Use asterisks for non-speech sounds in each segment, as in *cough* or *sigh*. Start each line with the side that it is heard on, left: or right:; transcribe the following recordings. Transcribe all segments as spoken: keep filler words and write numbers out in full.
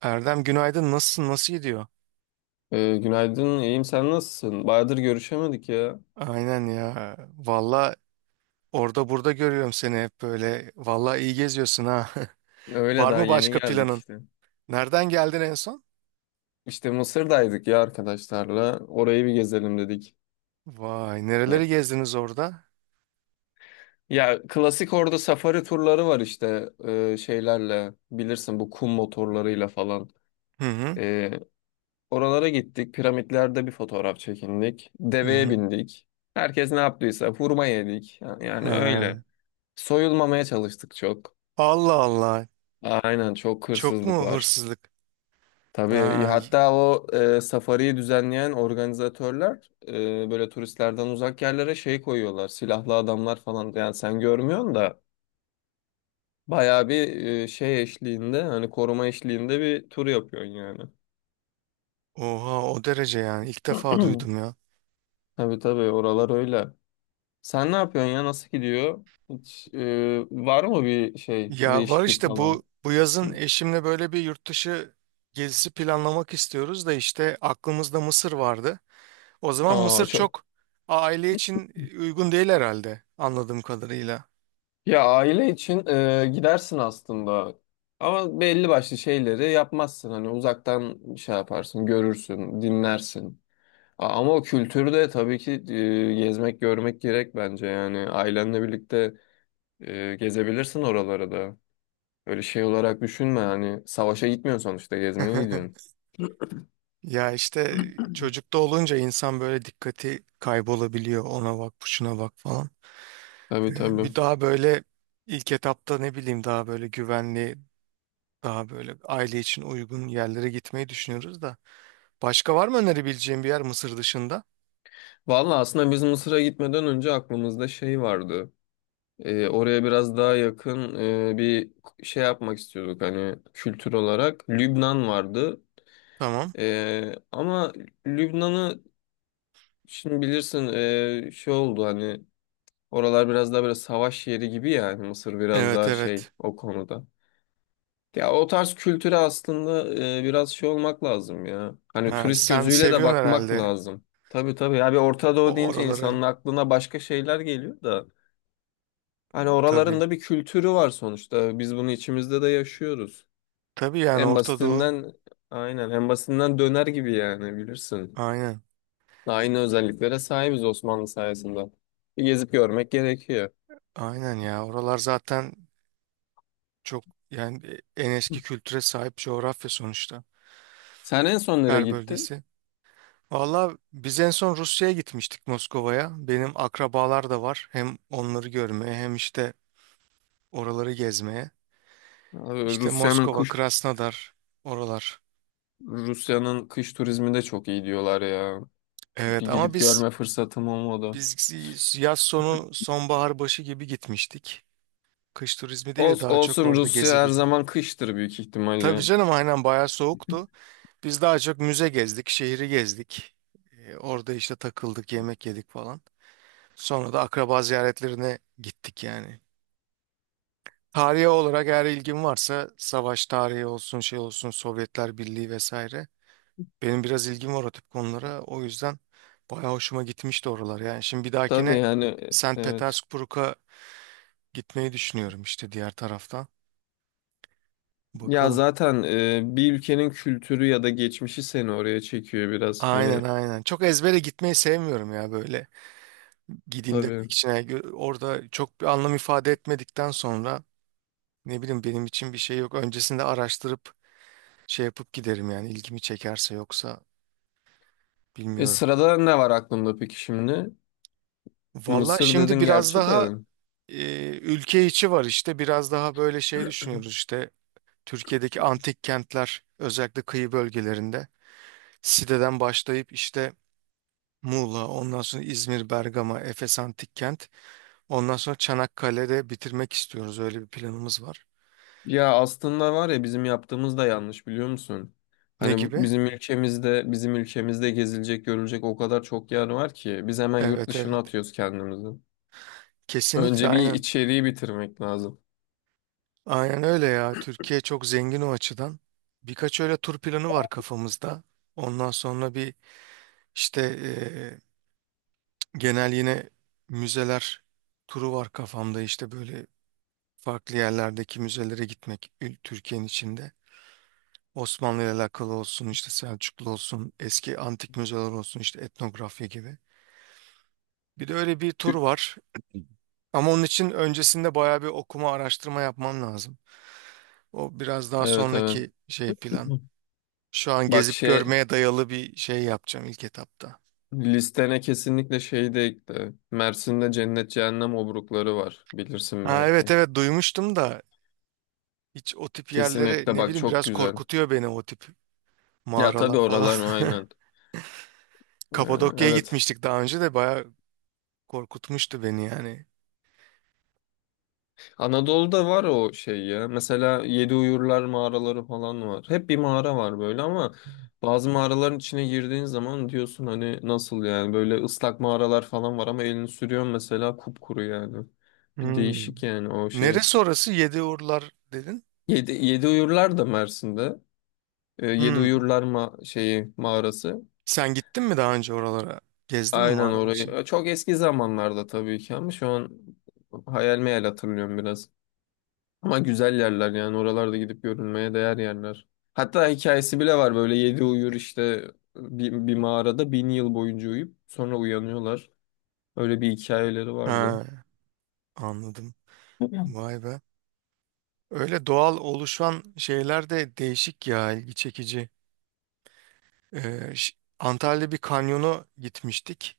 right: Erdem, günaydın, nasılsın, nasıl gidiyor?
left: Ee, günaydın, iyiyim. Sen nasılsın? Bayağıdır görüşemedik ya.
right: Aynen ya. Valla, orada burada görüyorum seni hep böyle. Valla iyi geziyorsun ha. *laughs*
left: Öyle
right: Var
left: daha
right: mı
left: yeni
right: başka
left: geldik
right: planın?
left: işte.
right: Nereden geldin en son?
left: İşte Mısır'daydık ya arkadaşlarla. Orayı bir gezelim dedik.
right: Vay,
left: Ne?
right: nereleri gezdiniz orada?
left: Ya klasik orada safari turları var işte ee, şeylerle bilirsin bu kum motorlarıyla falan.
right: Hı hı.
left: Ee, Oralara gittik. Piramitlerde bir fotoğraf çekindik.
right: Hı
left: Deveye
right: hı.
left: bindik. Herkes ne yaptıysa hurma yedik. Yani
right: Ha.
left: öyle. Soyulmamaya çalıştık çok.
right: Allah Allah.
left: Aynen, çok
right: Çok
left: hırsızlık
right: mu
left: var.
right: hırsızlık?
left: Tabii,
right: Ha. y-
left: hatta o e, safariyi düzenleyen organizatörler e, böyle turistlerden uzak yerlere şey koyuyorlar. Silahlı adamlar falan yani sen görmüyorsun da bayağı bir e, şey eşliğinde, hani koruma eşliğinde bir tur yapıyorsun yani.
right: Oha, o derece yani. İlk defa duydum
left: *clears throat*
right: ya.
left: Tabii tabii, oralar öyle. Sen ne yapıyorsun ya, nasıl gidiyor? Hiç, e, var mı bir şey,
right: Ya var
left: değişiklik
right: işte, bu
left: falan?
right: bu yazın eşimle böyle bir yurt dışı gezisi planlamak istiyoruz da, işte aklımızda Mısır vardı. O zaman Mısır
left: Aa, çok.
right: çok aile için uygun değil herhalde, anladığım kadarıyla.
left: Ya aile için e, gidersin aslında. Ama belli başlı şeyleri yapmazsın. Hani uzaktan şey yaparsın, görürsün, dinlersin. A- Ama o kültürde tabii ki e, gezmek, görmek gerek bence. Yani ailenle birlikte e, gezebilirsin oralara da. Öyle şey olarak düşünme. Hani savaşa gitmiyorsun sonuçta, gezmeye gidiyorsun.
right: *laughs* Ya işte, çocukta olunca insan böyle dikkati kaybolabiliyor. Ona bak, şuna bak falan. Ee,
left: Tabii
right: Bir
left: tabii.
right: daha böyle ilk etapta ne bileyim, daha böyle güvenli, daha böyle aile için uygun yerlere gitmeyi düşünüyoruz da. Başka var mı önerebileceğim bir yer Mısır dışında?
left: Vallahi aslında biz Mısır'a gitmeden önce aklımızda şey vardı. E, oraya biraz daha yakın e, bir şey yapmak istiyorduk, hani kültür olarak. Lübnan vardı.
right: Tamam.
left: E, ama Lübnan'ı şimdi bilirsin, e, şey oldu, hani oralar biraz daha böyle savaş yeri gibi, yani Mısır biraz
right: Evet
left: daha şey
right: evet.
left: o konuda. Ya o tarz kültüre aslında e, biraz şey olmak lazım ya. Hani
right: Ha,
left: turist
right: sen
left: gözüyle de
right: seviyorsun
left: bakmak
right: herhalde
left: lazım. Tabii tabii ya, bir Orta Doğu
right: o
left: deyince
right: oraları.
left: insanın aklına başka şeyler geliyor da. Hani oraların
right: Tabii.
left: da bir kültürü var sonuçta. Biz bunu içimizde de yaşıyoruz.
right: Tabii yani,
left: En
right: Orta Doğu.
left: basitinden, aynen en basitinden döner gibi yani, bilirsin.
right: Aynen.
left: Aynı özelliklere sahibiz Osmanlı sayesinde. Bir gezip görmek gerekiyor.
right: Aynen ya. Oralar zaten çok, yani en eski kültüre sahip coğrafya sonuçta.
left: Sen en son nereye
right: Her
left: gittin?
right: bölgesi. Valla biz en son Rusya'ya gitmiştik, Moskova'ya. Benim akrabalar da var. Hem onları görmeye hem işte oraları gezmeye.
left: Abi
right: İşte
left: Rusya'nın
right: Moskova,
left: kuş
right: Krasnodar, oralar.
left: Rusya'nın kış turizmi de çok iyi diyorlar ya. Bir
right: Evet ama
left: gidip
right: biz
left: görme fırsatım olmadı.
right: biz yaz sonu sonbahar başı gibi gitmiştik. Kış turizmi değil de
left: Ols-
right: daha çok
left: olsun
right: orada gezi
left: Rusya her
right: gibi.
left: zaman kıştır büyük
right: Tabii
left: ihtimalle.
right: canım, aynen, bayağı soğuktu. Biz daha çok müze gezdik, şehri gezdik. Ee, orada işte takıldık, yemek yedik falan. Sonra da akraba ziyaretlerine gittik yani. Tarihe olarak eğer ilgim varsa, savaş tarihi olsun, şey olsun, Sovyetler Birliği vesaire. Benim biraz ilgim var o tip konulara. O yüzden bayağı hoşuma gitmişti oralar. Yani şimdi bir
left: Tabii
right: dahakine
left: yani, e-
right: sankt
left: evet.
right: Petersburg'a gitmeyi düşünüyorum işte, diğer taraftan.
left: Ya
right: Bakalım.
left: zaten e, bir ülkenin kültürü ya da geçmişi seni oraya çekiyor biraz.
right: Aynen
left: Hani,
right: aynen. Çok ezbere gitmeyi sevmiyorum ya böyle, gideyim demek
left: tabii.
right: için. Yani orada çok bir anlam ifade etmedikten sonra, ne bileyim, benim için bir şey yok. Öncesinde araştırıp şey yapıp giderim yani, ilgimi çekerse; yoksa
left: E,
right: bilmiyorum.
left: sırada ne var aklımda peki şimdi?
right: Valla
left: Mısır
right: şimdi
left: dedin
right: biraz
left: gerçi
right: daha
left: de.
right: e, ülke içi var işte, biraz daha böyle şey düşünüyoruz işte, Türkiye'deki antik kentler özellikle, kıyı bölgelerinde Side'den başlayıp işte Muğla, ondan sonra İzmir, Bergama, Efes Antik Kent. Ondan sonra Çanakkale'de bitirmek istiyoruz. Öyle bir planımız var.
left: Ya aslında var ya, bizim yaptığımız da yanlış, biliyor musun?
right: Ne
left: Hani
right: gibi?
left: bizim ülkemizde bizim ülkemizde gezilecek görülecek o kadar çok yer var ki biz hemen yurt
right: Evet
left: dışına
right: evet.
left: atıyoruz kendimizi.
right: Kesinlikle,
left: Önce bir
right: aynen.
left: içeriği bitirmek lazım.
right: Aynen öyle ya. Türkiye çok zengin o açıdan. Birkaç öyle tur planı var kafamızda. Ondan sonra bir işte, e, genel yine müzeler turu var kafamda, işte böyle farklı yerlerdeki müzelere gitmek, ül- Türkiye'nin içinde. Osmanlı ile alakalı olsun, işte Selçuklu olsun, eski antik müzeler olsun, işte etnografya gibi. Bir de öyle bir tur var. Ama onun için öncesinde bayağı bir okuma, araştırma yapman lazım. O biraz daha
left: Evet evet.
right: sonraki şey, plan. Şu
left: *clears throat*
right: an
left: Bak
right: gezip
left: şey,
right: görmeye dayalı bir şey yapacağım ilk etapta.
left: listene kesinlikle şey de ekle. Mersin'de Cennet Cehennem Obrukları var. Bilirsin
right: Ha evet
left: belki.
right: evet, duymuştum da hiç o tip yerlere,
left: Kesinlikle
right: ne
left: bak,
right: bileyim,
left: çok
right: biraz
left: güzel.
right: korkutuyor beni o tip
left: Ya tabii
right: mağaralar falan.
left: oralar, aynen.
right: *laughs*
left: Ee,
right: Kapadokya'ya
left: evet.
right: gitmiştik daha önce de bayağı korkutmuştu beni yani.
left: Anadolu'da var o şey ya. Mesela Yedi Uyurlar mağaraları falan var. Hep bir mağara var böyle ama bazı mağaraların içine girdiğin zaman diyorsun hani, nasıl yani, böyle ıslak mağaralar falan var ama elini sürüyorsun mesela kupkuru yani. Bir
right: Hmm.
left: değişik yani o şey.
right: Neresi orası? Yediurlar dedin.
left: Yedi, Yedi Uyurlar da Mersin'de. E, Yedi
right: Hmm.
left: Uyurlar ma şeyi mağarası.
right: Sen gittin mi daha önce oralara? Gezdin mi
left: Aynen
right: mağaranın
left: orayı.
right: için?
left: E, Çok eski zamanlarda tabii ki, ama şu an hayal meyal hatırlıyorum biraz. Ama güzel yerler yani, oralarda gidip görünmeye değer yerler. Hatta hikayesi bile var, böyle yedi uyur işte bir, bir mağarada bin yıl boyunca uyuyup sonra uyanıyorlar. Öyle bir hikayeleri vardı.
right: Ha, anladım. Vay be. Öyle doğal oluşan şeyler de değişik ya, ilgi çekici. Ee, ş- Antalya'da bir kanyona gitmiştik.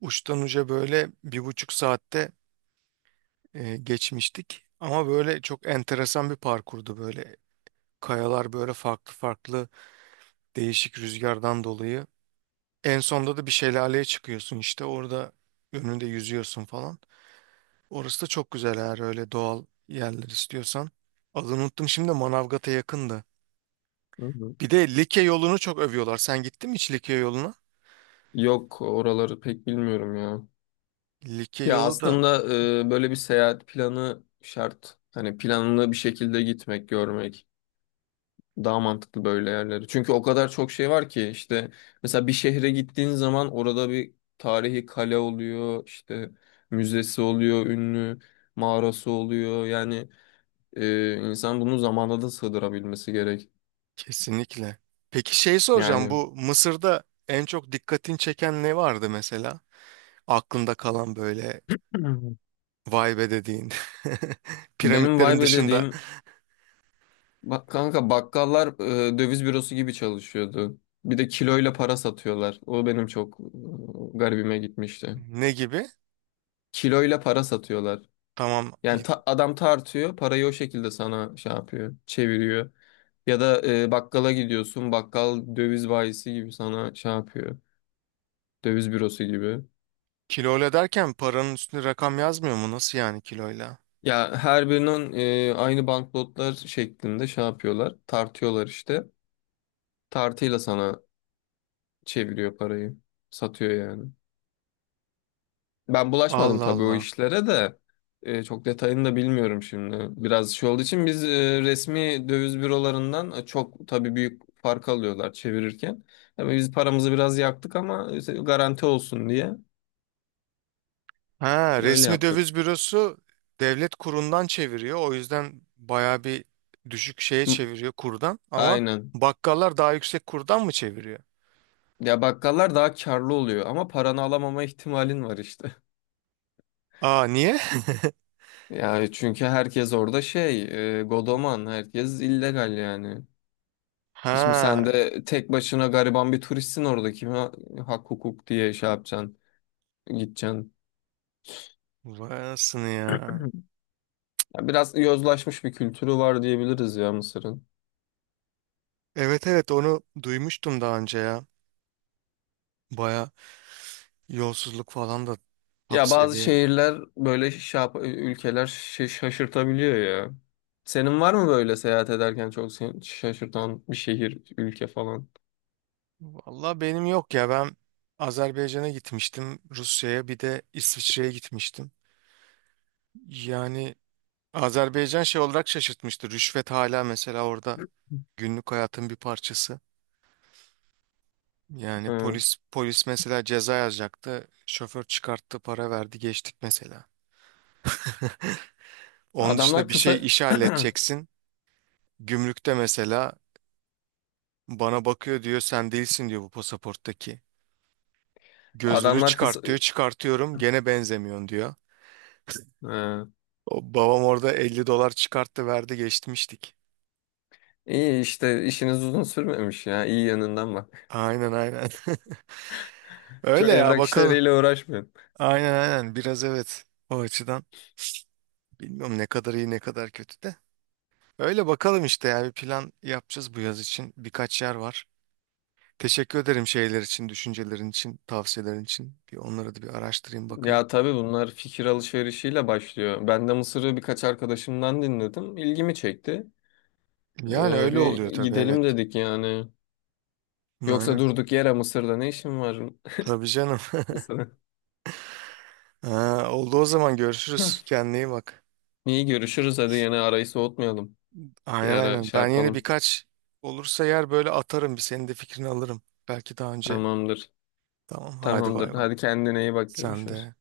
right: Uçtan uca böyle bir buçuk saatte e, geçmiştik. Ama böyle çok enteresan bir parkurdu böyle. Kayalar böyle farklı farklı, değişik, rüzgardan dolayı. En sonda da bir şelaleye çıkıyorsun, işte orada önünde yüzüyorsun falan. Orası da çok güzel, eğer öyle doğal yerler istiyorsan. Adını unuttum şimdi de, Manavgat'a yakındı.
left: Hı hı.
right: Bir de Likya yolunu çok övüyorlar. Sen gittin mi hiç Likya yoluna?
left: Yok, oraları pek bilmiyorum ya.
right: Likya
left: Ya
right: yolu da
left: aslında e, böyle bir seyahat planı şart. Hani planlı bir şekilde gitmek, görmek. Daha mantıklı böyle yerleri. Çünkü o kadar çok şey var ki işte, mesela bir şehre gittiğin zaman orada bir tarihi kale oluyor, işte müzesi oluyor, ünlü mağarası oluyor. Yani e, insan bunu zamanda da sığdırabilmesi gerek.
right: kesinlikle. Peki şey soracağım,
left: Yani.
right: bu Mısır'da en çok dikkatini çeken ne vardı mesela? Aklında kalan böyle
left: Hı.
right: vay be dediğin, *laughs*
left: Benim
right: piramitlerin
left: vibe
right: dışında
left: dediğim, bak kanka, bakkallar e, döviz bürosu gibi çalışıyordu. Bir de kiloyla para satıyorlar. O benim çok e, garibime gitmişti.
right: ne gibi?
left: Kiloyla para satıyorlar.
right: Tamam
left: Yani
right: y-
left: ta- adam tartıyor, parayı o şekilde sana şey yapıyor, çeviriyor. Ya da e, bakkala gidiyorsun, bakkal döviz bayisi gibi sana şey yapıyor, döviz bürosu gibi.
right: kiloyla derken paranın üstüne rakam yazmıyor mu? Nasıl yani kiloyla?
left: Ya her birinin e, aynı banknotlar şeklinde şey yapıyorlar, tartıyorlar işte. Tartıyla sana çeviriyor parayı, satıyor yani. Ben bulaşmadım
right: Allah
left: tabii o
right: Allah.
left: işlere de. E, çok detayını da bilmiyorum şimdi. Biraz şey olduğu için biz e, resmi döviz bürolarından e, çok tabii büyük fark alıyorlar çevirirken. Yani biz paramızı biraz yaktık ama işte garanti olsun diye
right: Ha,
left: öyle
right: resmi
left: yaptık.
right: döviz bürosu devlet kurundan çeviriyor. O yüzden baya bir düşük şeye
left: Hı,
right: çeviriyor kurdan. Ama
left: aynen.
right: bakkallar daha yüksek kurdan mı çeviriyor?
left: Ya bakkallar daha karlı oluyor ama paranı alamama ihtimalin var işte. *laughs*
right: Aa niye? *laughs*
left: Yani çünkü herkes orada şey, e, godoman, herkes illegal yani. Şimdi sen
right: Ha,
left: de tek başına gariban bir turistsin orada. Kime hak hukuk diye şey yapacaksın, gideceksin.
right: vay anasını ya.
left: Ya biraz yozlaşmış bir kültürü var diyebiliriz ya Mısır'ın.
right: Evet evet, onu duymuştum daha önce ya. Baya yolsuzluk falan da top
left: Ya bazı
right: seviye.
left: şehirler böyle şey yap- ülkeler şa- şaşırtabiliyor ya. Senin var mı böyle seyahat ederken çok seni şaşırtan bir şehir, ülke falan?
right: Valla benim yok ya. Ben Azerbaycan'a gitmiştim, Rusya'ya, bir de İsviçre'ye gitmiştim. Yani Azerbaycan şey olarak şaşırtmıştı. Rüşvet hala mesela orada günlük hayatın bir parçası. Yani
left: Hı.
right: polis polis mesela ceza yazacaktı. Şoför çıkarttı, para verdi, geçtik mesela. Onun
left: Adamlar
right: dışında bir şey,
left: kısa
right: işi halledeceksin. Gümrükte mesela bana bakıyor, diyor sen değilsin diyor bu pasaporttaki.
left: *clears throat*
right: Gözünü
left: adamlar kısa
right: çıkart diyor, çıkartıyorum, gene benzemiyorsun diyor.
left: Hı.
right: O babam orada elli dolar çıkarttı, verdi, geçmiştik.
left: İyi işte, işiniz uzun sürmemiş ya. İyi yanından bak.
right: Aynen aynen. *laughs*
left: *laughs*
right: Öyle
left: Çok
right: ya,
left: evrak
right: bakalım.
left: işleriyle uğraşmıyor.
right: Aynen aynen, biraz evet, o açıdan. Bilmiyorum, ne kadar iyi ne kadar kötü de. Öyle bakalım işte, yani bir plan yapacağız bu yaz için. Birkaç yer var. Teşekkür ederim şeyler için, düşüncelerin için, tavsiyelerin için. Bir onları da bir araştırayım bakayım.
left: Ya tabii bunlar fikir alışverişiyle başlıyor. Ben de Mısır'ı birkaç arkadaşımdan dinledim. İlgimi çekti.
right: Yani
left: Ee,
right: öyle
left: bir
right: oluyor tabii, evet.
left: gidelim dedik yani. Yoksa
right: Aynen.
left: durduk yere Mısır'da ne işim var, *laughs*
right: Tabii canım. *laughs*
left: Mısır'a?
right: Ha, oldu, o zaman görüşürüz. Kendine iyi bak.
left: İyi, görüşürüz. Hadi yine arayı soğutmayalım. Bir
right: Aynen
left: ara
right: aynen.
left: şey
right: Ben yine
left: yapalım.
right: birkaç olursa yer böyle atarım. Bir senin de fikrini alırım. Belki daha önce.
left: Tamamdır.
right: Tamam, hadi
left: Tamamdır.
right: bay bay.
left: Hadi kendine iyi bak,
right: Sen
left: görüşürüz.
right: de.